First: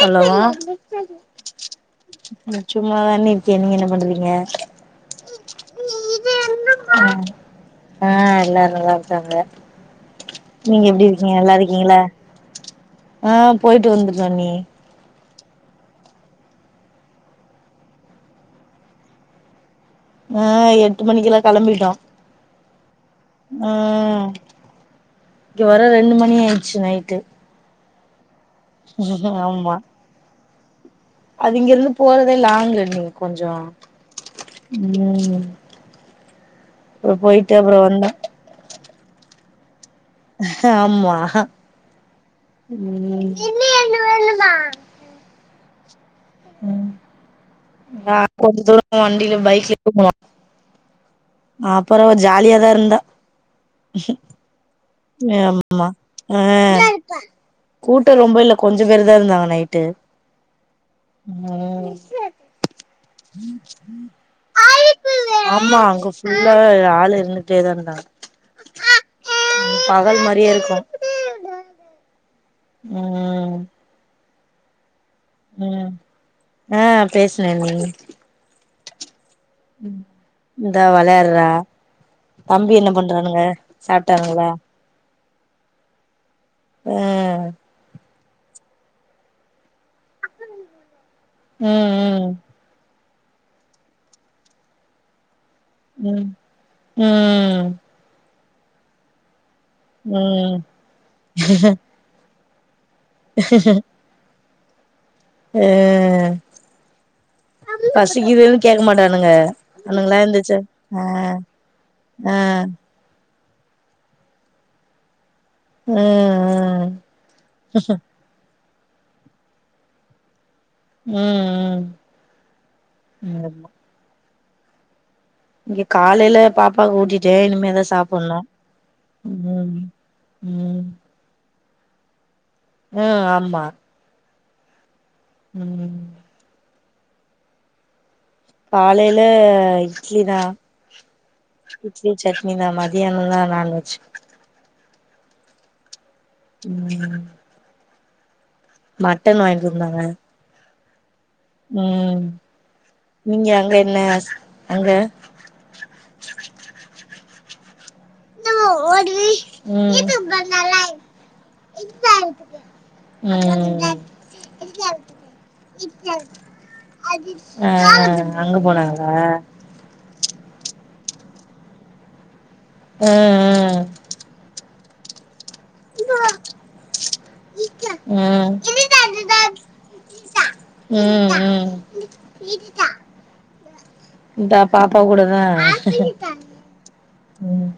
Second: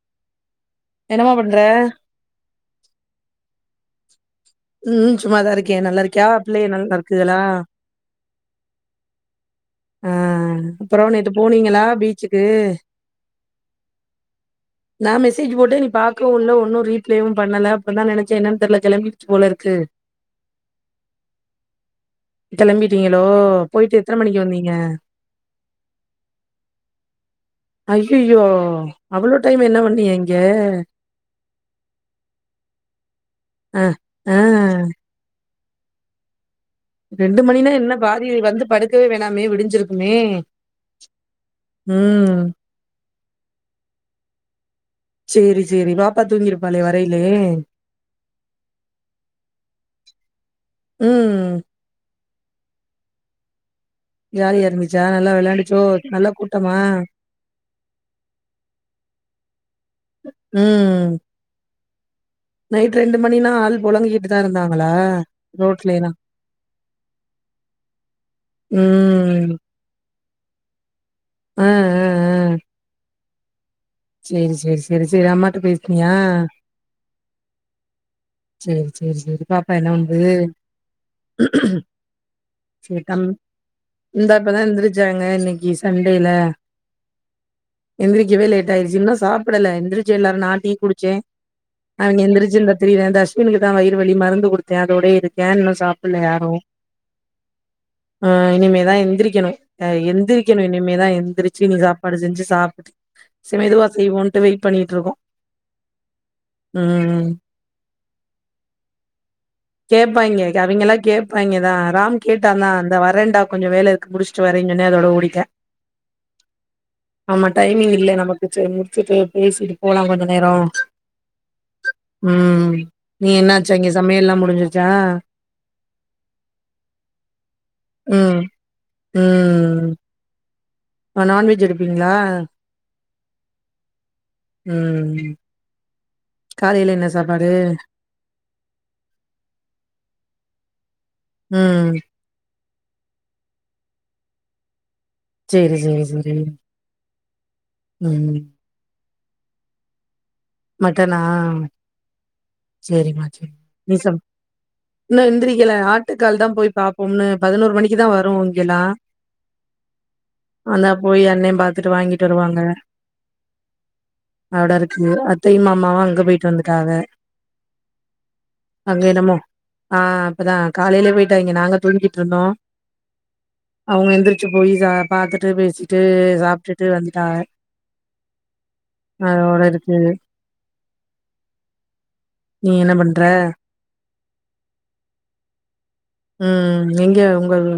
Hello எனமா பண்ற சும்மாதான்னே இருக்கே என்ன பண்றீங்க ம் ம் சும்மாதா இருக்கே நல்லாருக்கியா பிள்ளைக நல்லா இருக்குகளா அ எல்லாரு நல்லாருக்காங்க ஆ அப்பறோ நேத்து போனீங்களா இருக்கீங்களா பீச்சுக்கு ஆ போயிட்டு வந்ததுட்டோ அண்ணி நா மெசேஜூ போட்டே நீப் பாக்கவு இல்ல ஒன்னு ரீப்ளேவும் பண்ணல அப்றந்தா நெனச்சே என்னன் தெர்ல கெளம்பிடுச்சு போலருக்கு எட்டு மணிக்கிலா கிளம்பிட்டோ களம்பிட்டீங்களோ போயிட்டு எத்தன மணிக்கு வந்தீங்க இங்க வர ரெண்டு மணி ஆயிட்ச்சு நைட்டு ஐயுயோ அவுளோ டைம் ஆமா என்ன பண்ணிய அங்கே அது இங்கருந்து போறதே லாங்கு நீங் கொஞ்சோ ஆ ஆ ம் அப்றோ ரெண்டு போயிட்டு மணின அப்றோ என்ன வந்தோ பாதி வந்து படுக்கவே வேணாமே விடிஞ்சுருக் மே ஆமா ம் ம் சேரி சேரி பாப்பா தூங்கிருப்பாளே வரையிலே அ கொஞ் தூர வண்டில பைக்லே போணோ ம் அப்பறவ ஜாலியாதா இர்ந்தா ஜாலியா இருந்துச்சா நல்லா விள்யாண்டுச்சோ நல்லா கூட்டமா கூட்ட ரொம்ப இல்ல கொஞ்சம பேரு தா இருந்தாங்க நைட்டு ம் ம் நைட் மணினா ஆள் பொலங்கிக்கிட்டு தான் இருந்தாங்களா? ஆமா அங்க ரோட்லேலாம். ஃபுல்லா ஆள் இருந்து டேதா இர்ந்தாங்க ம் பகல் மாரியே இருக்கு அ அ அ ம் ம் சேரி சேரி சேரி சேரி அம்மாட்ட பேஸ்னியா அபேஸ்னண்ணி சேர் சேர் சேரி பாப்பா என்ன பன்து இந்தா வெளையாடுறா தம்பி என்ன சிக்கன் பண்றானுங்க இந்தா சாப்ட்டானுங்களா இப்பதா எந்துருச்சாங்க இன்னக்கி சண்டேல அ எந்துரிக்கவே லேட் ஆயிச்சு இன்னு சாப்புடல எந்துருச்சி எல்லாரும் நா டீ குடிச்சே அவிங்க ம் எந்துரிச்சு இந்த தெரில தஷ்மினுக்கு தா வயிறு வலி மருந்து குடுத்தே அதோட இருக்க இன்னு சாப்புல்ல ம் யாரு ம் அ இனிமேதா எந்துரிக்கெணு அ ம் ம் எந்துரிக்கெணு இனிமேதா எந்துருச்சு இனி சாப்பாடு செஞ்சு சாப்ட் சே மெதுவா செய்வோன்ட்டு வெயிட் பண்ணிகிட்ருக்கோ அ பசிக்கிதுன் கேக் மாட்டானுங்க அவனுங்களா எந்துருச்சு கேப்பாய்ங்க அவிங்களா ஆ கேப்பாய்ங்க தா ராம் ஆ கேட்டாந்தா இந்த வரண்டா கொஞ்ச வேல இருக் முடிச்சிட்டு வரீங்கன்னே அதோட ஓடிட்ட ம் ஆமா டைமிங் இல்லே நமக் சேர் முடிச்சுட்டு பேசிட்டு போலா கொஞ்ச நேரோ ம் ம் ம் நீ ஆமா என்னாச்சா இங்கே சமையல்லா முடிஞ்சிருச்சா இங்க காலைல பாப்பாக் ஊட்டிட்டே இனிமேதா ம் சாப்புட்ணு ம் அ நான்வெஜ் எடுப்பீங்ளா அ ஆமா ம் ம் காலைல என்ன சாப்பாடு காலையில இட்லி தா ம் இட்லி சட்னி சாம்பார் மத்தியானோந் தா நான்வெஜ் செரி செரி செரி ம் ம் மட்டன் வாங்கிட்டு வந்தாங்க மட்டனா ம் செரிம்மா நீங்க செரிமா அங்க நீ என்ன சம் அங்க இன்னு எந்திரிக்கல ஆட் டுகால் தா போய் பாப் பொண்ணு பதினோரு மணிக்கு தா வரு இங்கெல்லா ம் வந்தா போய் அண்ணெ பாத் துட்டு வாங்கிட்டு வருவாங்க ம் ம் அவட இருக்கு அத்தை யு மாமாவு அங்க போயிட்டு வந்துட்டாக ஆ அங்க என்னமோ ஆ அப்பதா காலையிலே போயிட்டாய்ங்கே நாங்க தூங்கிட்டு இருந்தோ ம் ம் அவங்க எந்திரச்சி போய் சா பாத்துட்டு பேசி ட்டு சாப்ட்டுட்டு வந்துட்டாக ம் அதவோட இருக்கு ம் ம் நீ என்ன பண்ற இந்தா பாப்பா கூட தா ம் எங்க உங்களது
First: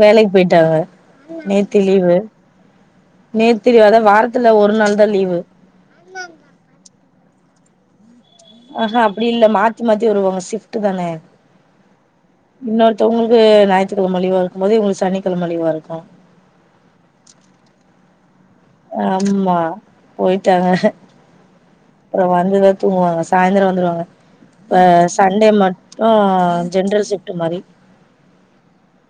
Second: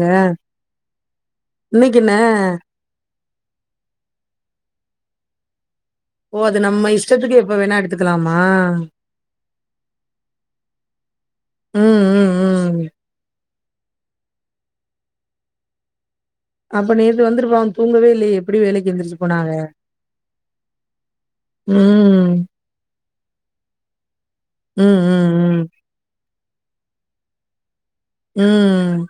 வேலைக்கு போயிட்டாக நேத்தி இன்னைக்கு என்ன லீவு நேத்தி லீவு அதா வாரத்துல ஒரு நாள் தா லீவு ஓ அது நம் இஷ்டத்துக்கு எப்போ வேணா எடுத் துக்கலாமா அஹோ அப்புடி இல்ல மாத்தி மாத்தி வருவாங்க சிப்ட்டு தானே ம் ம் ம் இன்னொருத்தவங்களுக்கு ஞாயிற்றுக்கெழம லீவா இருக்கும் போது இங்களுக்கு சனிக்கெழமை லீவா இருக்கு அப்ப நேத்து வந்துருப்பாங்க தூங்கவே இல்லையே எப்டி வேலைக்கு எந்திரிச்சு போனாக ஆமா போயிட்டாங்க அப்புற ம் வந்துதா தூங்குவாங்க சாயந்தரம் வந்துருவாங்க ம் ஆ ம் சண்டே ம் மட்டு ஜென்ரல் சிப்ட்டு மாரி ம் ம்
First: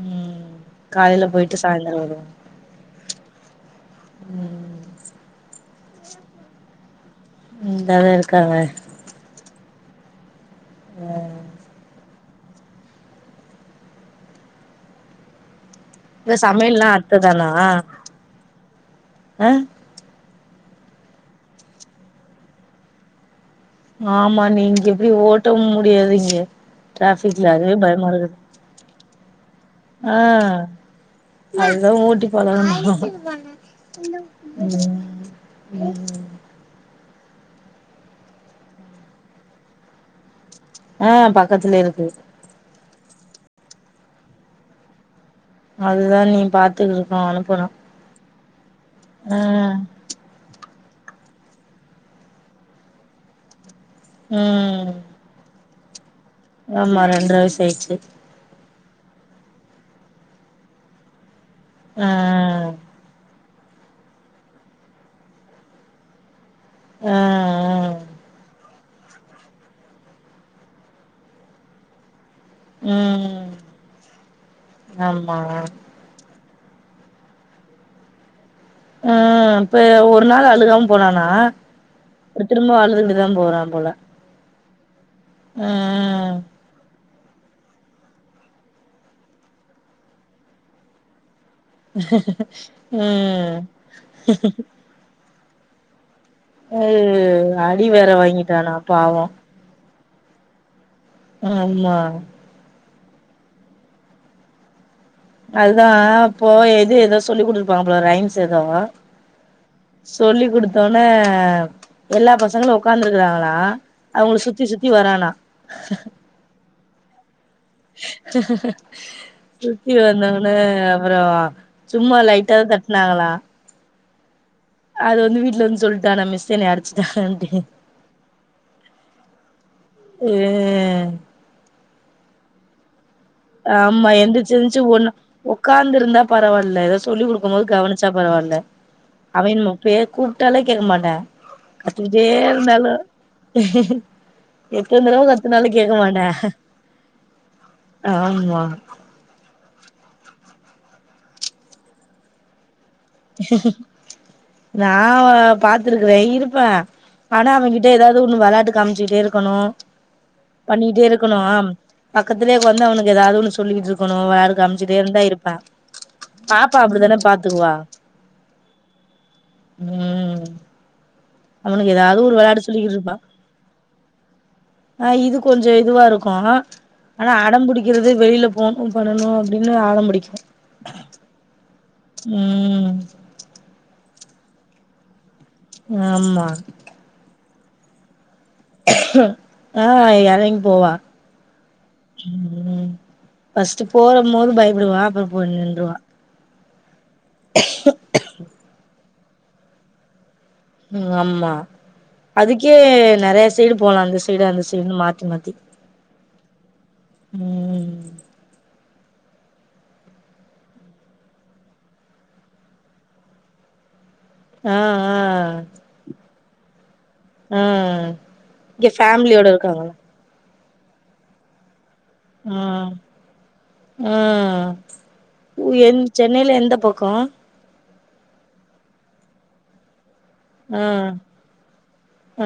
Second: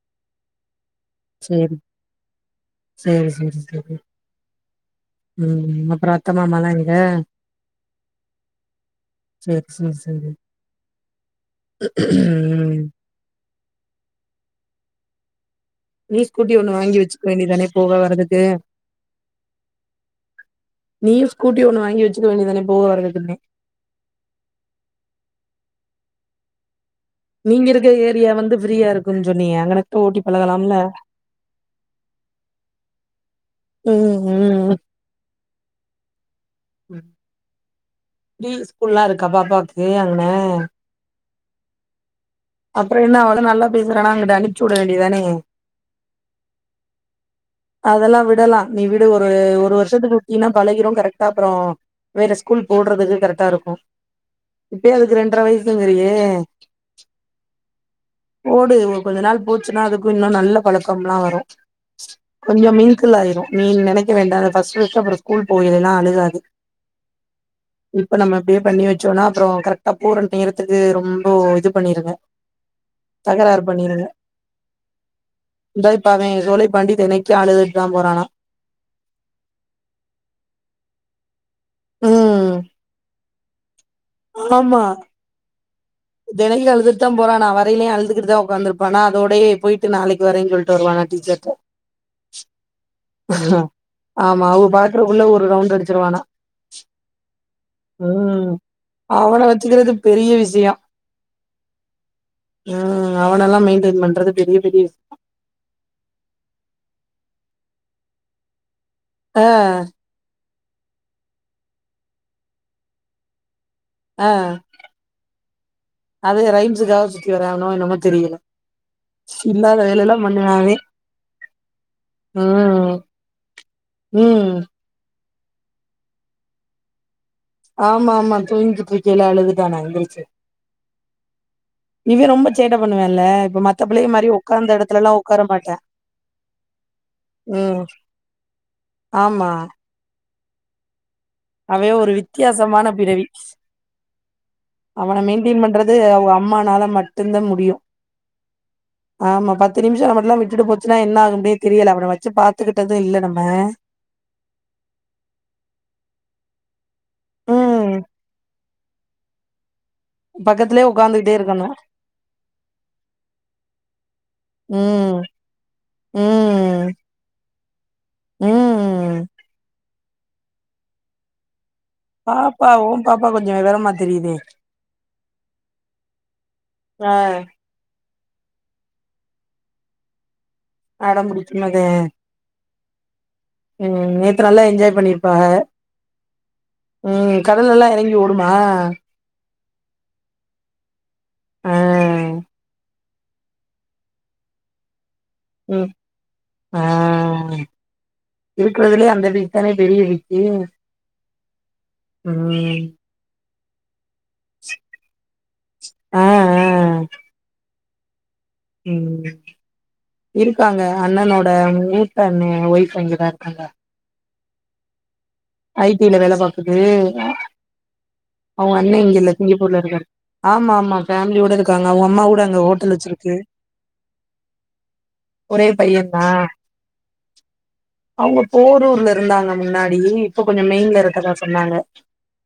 ம் காலையில போயிட்டு சாய்ந்தர வருவா சரி சரி சரி ம் ம் அப்புறம் அத்த மாமால்லா எங்க இங்க தா இருக்காங்க செர் செர் செரி ஆ ம் நீ இந்த ஸ்கூட்டி ஒண்ணு சமையல்லா வாங்கி அத்த வெச்சுக்க தானா வேண்டிதானே போக வர்றதுக்கு ஆ நீயு ஸ்கூட்டி ஒண்ணு வாங்கி வெச்சுக்க வேண்டிதானே போக வரதுக்குன்னே ஆமா நீங்க எப்டி ஓட்ட முடியாது இங்கே நீங்க இருக்க ஏரியா வந்து ஃப்ரீயா இருக்குன்னு சொன்னீயே அங்கனக்குள்ள ஓட்டி பழகலாம்ல அதுதான் ஓட்டி பழகனு ம் ம் ம் ஃப்ரீ ஸ்கூல்ல்லா இருக்கா பாப்பாக்கு அங்கன ஆ பக்கத்துல இருக்கு அப்புற என்ன அவள நல்லா பேசுறோனா அங்குட்டு அனுப்ச்சி வுட வேண்டியதானே அதுதா நீ பாத்துக்க க அனுப்பனு அதெல்லா விடலா நீ விடு ஒரு ஒரு வருஷத்துக்கு இங்கின்னா பழகிரு கரெக்டா அப்றோ வேற ஸ்கூல் போடுறதுக்கு கரெக்டா இருக்கு ம் இப்பயே அதுக்கு இரண்டற வயசுங்றியே ஆமா ரெண்டற வயசு ஆயிட்ச்சு போடு கொஞ்ச நாள் போச்சுன்னா அதுக்கு இன்னு நல்ல பழக்கம்லா வரு அ கொஞ்சோ மிங்குல் ஆயிரு நீ நெனக்க வேண்டா ஃபஸ்ட் ஃபஸ்ட் அப்றோ ஸ்கூ போயலெல்லா அழுகாது ஆ ஆ இப்ப நம்ம பே பண்ணி வச் சோன்னா அப்றோ கரெக்டா போற நேரத்துக்கு ரொம்போ இது பண்ணிருங்க ம் தகராறு பண்ணிருங்க ஆமா தேத் இப்ப அவ சோலை பாண்டி தினைக்கு அழுதுட் தா போறானா அ இப்ப ஒரு நாள் அழுகாம போனானா ப்ரு ம் திரும்ப அழுது கிட்டு தா போறா போல ஆமா அ தெனைக்கு அழுதுகுட்தா போறானா வரையிலயு அழுதுகுட்டு தா ஒக்காந்து இருப்பானா அதோடயே போய்ட்டு நாளைக்கு வரே சொல்ட்டு வருவானா டிஜேக்கோ ம் அப்றோ உள்ள ஒரு ரவுண்டு அடிச்சிருவானா அது அடி வேற ம் வாங்கிட்டானா பாவோ அவன வச்சுக்கிறது பெரிய விஷயோ ஆமா அ அவனல்லா மெயின்டெய்ன் பண்றது பெரிய பெரிய விஷ் அதா போய எது ஏதோ சொல்லி குடுதுருப்பாங்க போல ரைம்ஸ் ஏதோ அ சொல்லி குடுத்தோன எல்லா பசங்களு உக்காந்துருக்குறாங்ளா அவங்கள சுத்தி சுத்தி வரானா அதுக ரைம்ஸ் காவ சுத் இல்லாத சுத்தி வேலையெல்லா வந்தோன்ன பண்ணுவா அவே அப்றோ சும்மா லைட்டா ம் தட்னாங்களா ம் அது வந்து வீட்ல வந்து சொல்ட்டானா மிஸ் என்னைய அடிச்சிட்டாங்கன் ஆமா ஆமா தூங்கிட்றிக்கேல அழுதுட்டானா எந்திருச்சு ம் இவே ரொம்ப சேட்ட பண்ணுவேன்ல்ல ஆமா எந்துரிச்சு எந்துச்சு ஓட்னா மாட்டா ஒக்காந்து இருந்தா பரவால்ல ஏதோ சொல்லி் குடுக்கும் போது ம் கவனிச்சா பரவால்ல அவ ஆமா நம்ம பே கூப்ட்டாலே கேக்க மாட்டா அவே ஒரு கத்திக்கிட்டே வித்தியாசமான இருந்தாலு பிறவி எத்தன அவன தடவ மெயின்டென் கத்துனாலு கேக்க பண்றது மாட்டா அவுக அம்மானால மட்டுந்தா முடியு ஆமா ஆமா பத்து நிமிஷோ நம்மட்லா விட்டுட்டு போச்சுன்னா என்ன ஆகும்னே தெரியல அவன வச்சு பாத்துக்கிட்டது இல்ல நம்ம நா பாத்துருக்றே இருப்பா ஆனா அவங்கிட்ட ம் ஏதாவ்து ஒன்னு விளாட்டு காமிச்சுக்கிட்டே இருக்கணு பக்கத்துலயே பண்ணிக்கிட்டே உக்காந்துகிட்டே இருக்கணு ஆம் பக்கத்துலே உக்காந்து அவனுக்கு ஏதாவ்து ஒன்னு சொல்லிக்கிட்றுக்கனு வேற காம்ச்சுகிட்டே ம் இருந்தா இருப்பா பாப்பா ம் அப்டிதான பாத்துக்குவா ம் ம் அவனுக்கு ஏதாவ்து ஒரு விளாட்டு பாப்பா ஓ சொல்லிக்கிட்ருப்பா பாப்பா கொஞ்சோ விவரமா தெரியுதே ஆ இது கொஞ்சொ இதுவா இருக்கு ஆ ஆனா அடம்புடிக் கிறது வெயில்ல போணு பண்ணனு அப்டின்னு அடம்புடிக்கு அடம்புடிக்குமது ம் ம் நேத்து நல்லா என்ஜாய் பண்ணிருப்பாஹ ஆமா ம் கடலல்லா எறங்கி ஓடுமா ஆ எறங்கி போவா ஆ ஃபர்ஸ்ட்டு போறம் போது பயப்படுவா அப்பறோ போய் ம் நின்றுவா ஆ இருக்குறதுலயே அந்த வீக் தான பெரிய வீக்கு ம் ஆமா அதுக்கே நறைய சைடு போலா அந்த ஸ் சைடு அந்த சைடுன் மாத்தி மாத்தி ஆ ஆ ம் ம் இருக்காங்க அண்ணனோட மூத்த அண்ணே ஒய்ஃபு இங்கதா இருக்காங்க ஆ ஆ ஐ டி ல வேல பாக்குது ஆ அவ்ங்க அண்ணே இங்க இல்ல ஃபேமிலியோட சிங்கப்பூர்ல இருக்காங்களா இருக்கார் ஆமா ஆமா ஃபேம்லியோட இருக்காங்க அவ்ங்க அம்மா கூட அங்க ம் ஹோட்டல் வச்சிருக்கு ஒரே ஒ எந் சென்னைல எந்த பக்கொ அவ்ங்க போரூர்ல இருந்தாங்க முன்னாடி இப்ப கொஞ்சொ ஆ மெயின்ல இருக்குறதா சொன்னாங்க ஆ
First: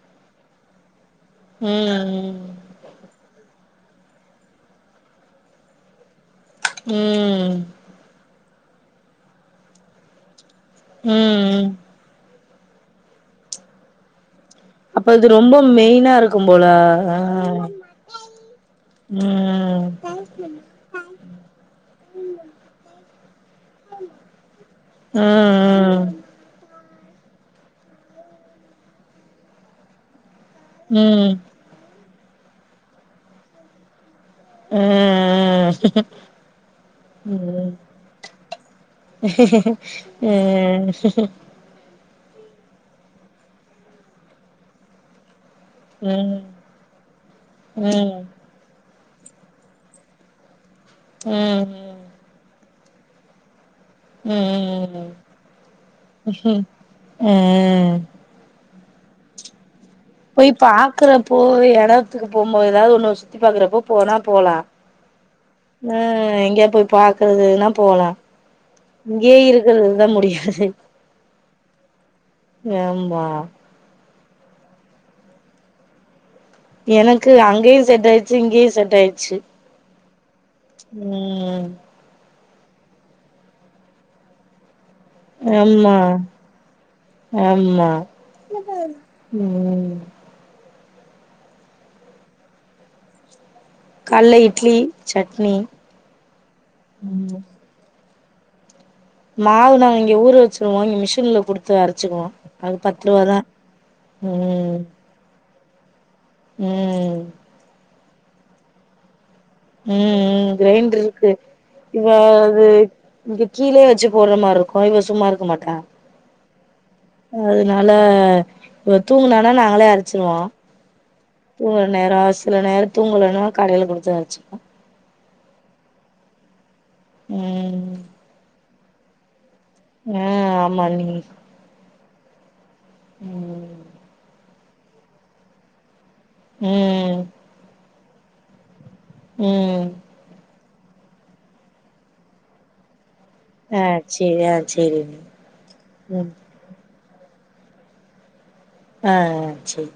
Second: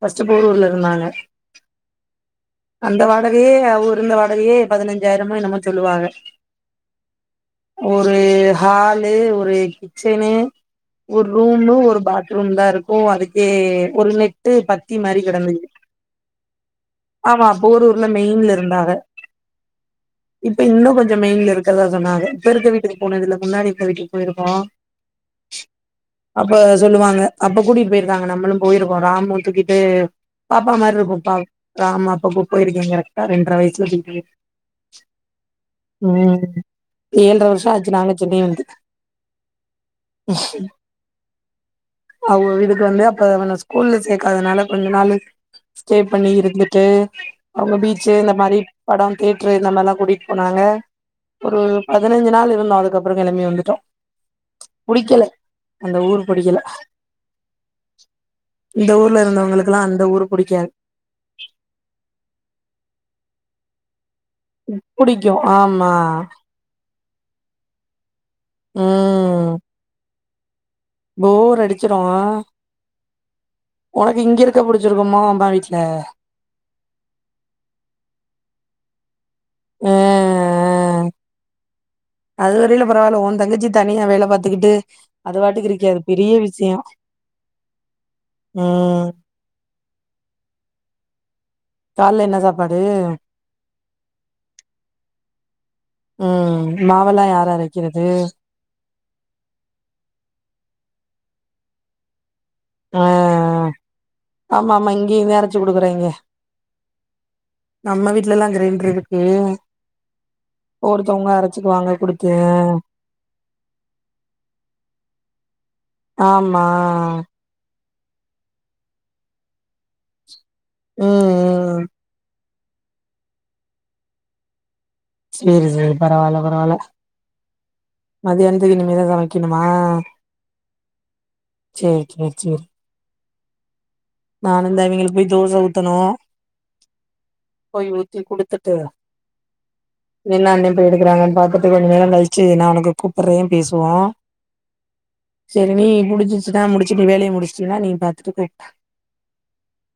ஃபஸ்ட்டு போரூர்ல இருந்தாங்க ம் ம் அந்த வாடகையே அவங்க இருந்த வாடகையே ஒர் இந்த வாடகையே பதினஞ்சாய்ரமோ என்னமோ சொல்லுவாக ம் ம் ஒரு ஹாலு ஒரு கிச்சனு ஒரு ம் ரூமு ஒரு பாத்ரூம் தா இருக்கு அதுக்கே ஒரு நெ ட்டு பத்தி அப்ப மாரி இது ரொம்ப கடந்துது மெயினா இருக்கும் போல ஆ ஆமா போரூர்ல மெயின்ல இருந்தாக ம் இப்ப இன்னு கொஞ் சொ மெயின்ல இருக்றதா சொன்னாக இப்ப இருக்க வீட்டுக் போனதில்ல முன்னாடி இருந்த வீட்டுக் போயிருக்கோ ம் அப்ப சொல்லுவாங்க அப்ப கூட்டிட்டு போய்ருக்காங்க நம்மளும் போயிருக்கோ ராமு தூக்கிட்டு பாப்பா மாரி ம் ம் இருக்கு ப ராமு அப்ப போயிருக்க கரெக்ட்டா ரெண்ட்ர வயசுல தூக்கிட்டு ஆ அ ம் ஏழ்ர வர்ஷொ ஆச்சு நாங்க சென்னை வந்து அவ்ங்க வீட்டுக்கு வந்து அப்ப அவன ஸ்கூல்ல சேக்காதனால கொஞ்ச நாளு ஸ்டே பண்ணி இருந்துட்டு அவ்ங்க பீச்சு ம் இந்த மாரி படொ தேட்ரு இந்த மாரில்லா கூட்டியின் போனாங்க ஒரு பதினஞ்சு நாளு இருந்தோ அதுக்கப்றொ கெளம்பி வந்துட்டோ ம் புடிக்கல அந்த ஊர் புடிக்கல ம் இந்த ஊர்ல இருந்தவங்களுலா அந்த ஊரு போய் புடிக்காது பாக்குறப்போ எடத்துக்கு போம்போது ஏதாது ஒண்ணு சுத்தி பாக்குறப்போ போனா போலா ச்சோ ஆம் அ எங்யா போய் பாக்கறதுனா போலா இங்யே ம் இருக்குறது தா முடியாது போர் அடிச்சிரு அ ஆமா உனக்கு இங்க இருக்க புடிச்சிருக்குமா அம்மா வீட்ல எனக்கு அங்கேயு செட் ஆயிச்சி இங்கேயு செட் ஆயிச்சி அ அ ம் அது வரையில பரவாயில்ல ஒ தங்கச்சி தனியா வேல பாத்துகிட்டு ஆம்மா ஆம்மா ம் ம் கால்ல என்ன சாப்பாடு கால்ல இட்லி சட்னி ம் மாவல்லா ம் யார் அரைக்கிறது மாவு நாங்க இங்க ஊற வச்சிருவோ இங்க மிஷின்ல குடுத்து அரச்சிக்குவோ அஅ ஆமா ஆமா இங்கேயு தா அரச்சி குடுக்குறாங்கே ம் நம்ம வீட்டெல்லா கிரைண்டர் இருக்கு ம் ம் கிரைண்டர் இருக்கு ஒருத்தவங்க அரைச்சுக்குவாங்க இவ குடுத்து அது இங்க கீழே வச்சு போட்ற மாரி இருக்கு இவ சும்மா இருக்க மாட்டா ஆம்மா அதுனால இவ தூங்குனா நாங்களே அரச்சிருவோ ம் ம் தூங்குற நேரோ சில நேரோ தூங்கலனா கடையில குடுத்து அரச்சிப் சரி சரி பரவாயில்ல பரவாயில்ல ம் மதியானத்துக்கு இனிமேதா சமைக்கணுமா அ ஆமா அண்ணி சேரி சேரி சேரி ம் நானு தா இவங்களுக்கு போய் தோச ஊத்தணு ம் போய் ஊத்தி குடுத்துட்டு ம் எனி தா அண்ண போய் எடுக்கறாங்கன் பாத்துட்டு கொஞ்ச நேரோ கழிச்சி நானு போ கூப்பர்ரே ஆ பேசுவோ சேரி ஆ சேரி சரி நீ ம் முடிஞ்சி சினா முடிச்சி நீ வேலைய முடிச்சினா நீ பாத்துட்டு போய்ட்டா அஅ சரி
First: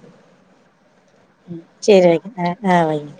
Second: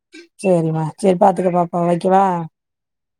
சேரிமா சேரி பாத்துக்க பாப்பாவ வக்கவா வைங்க ஆ ஆ வைங்க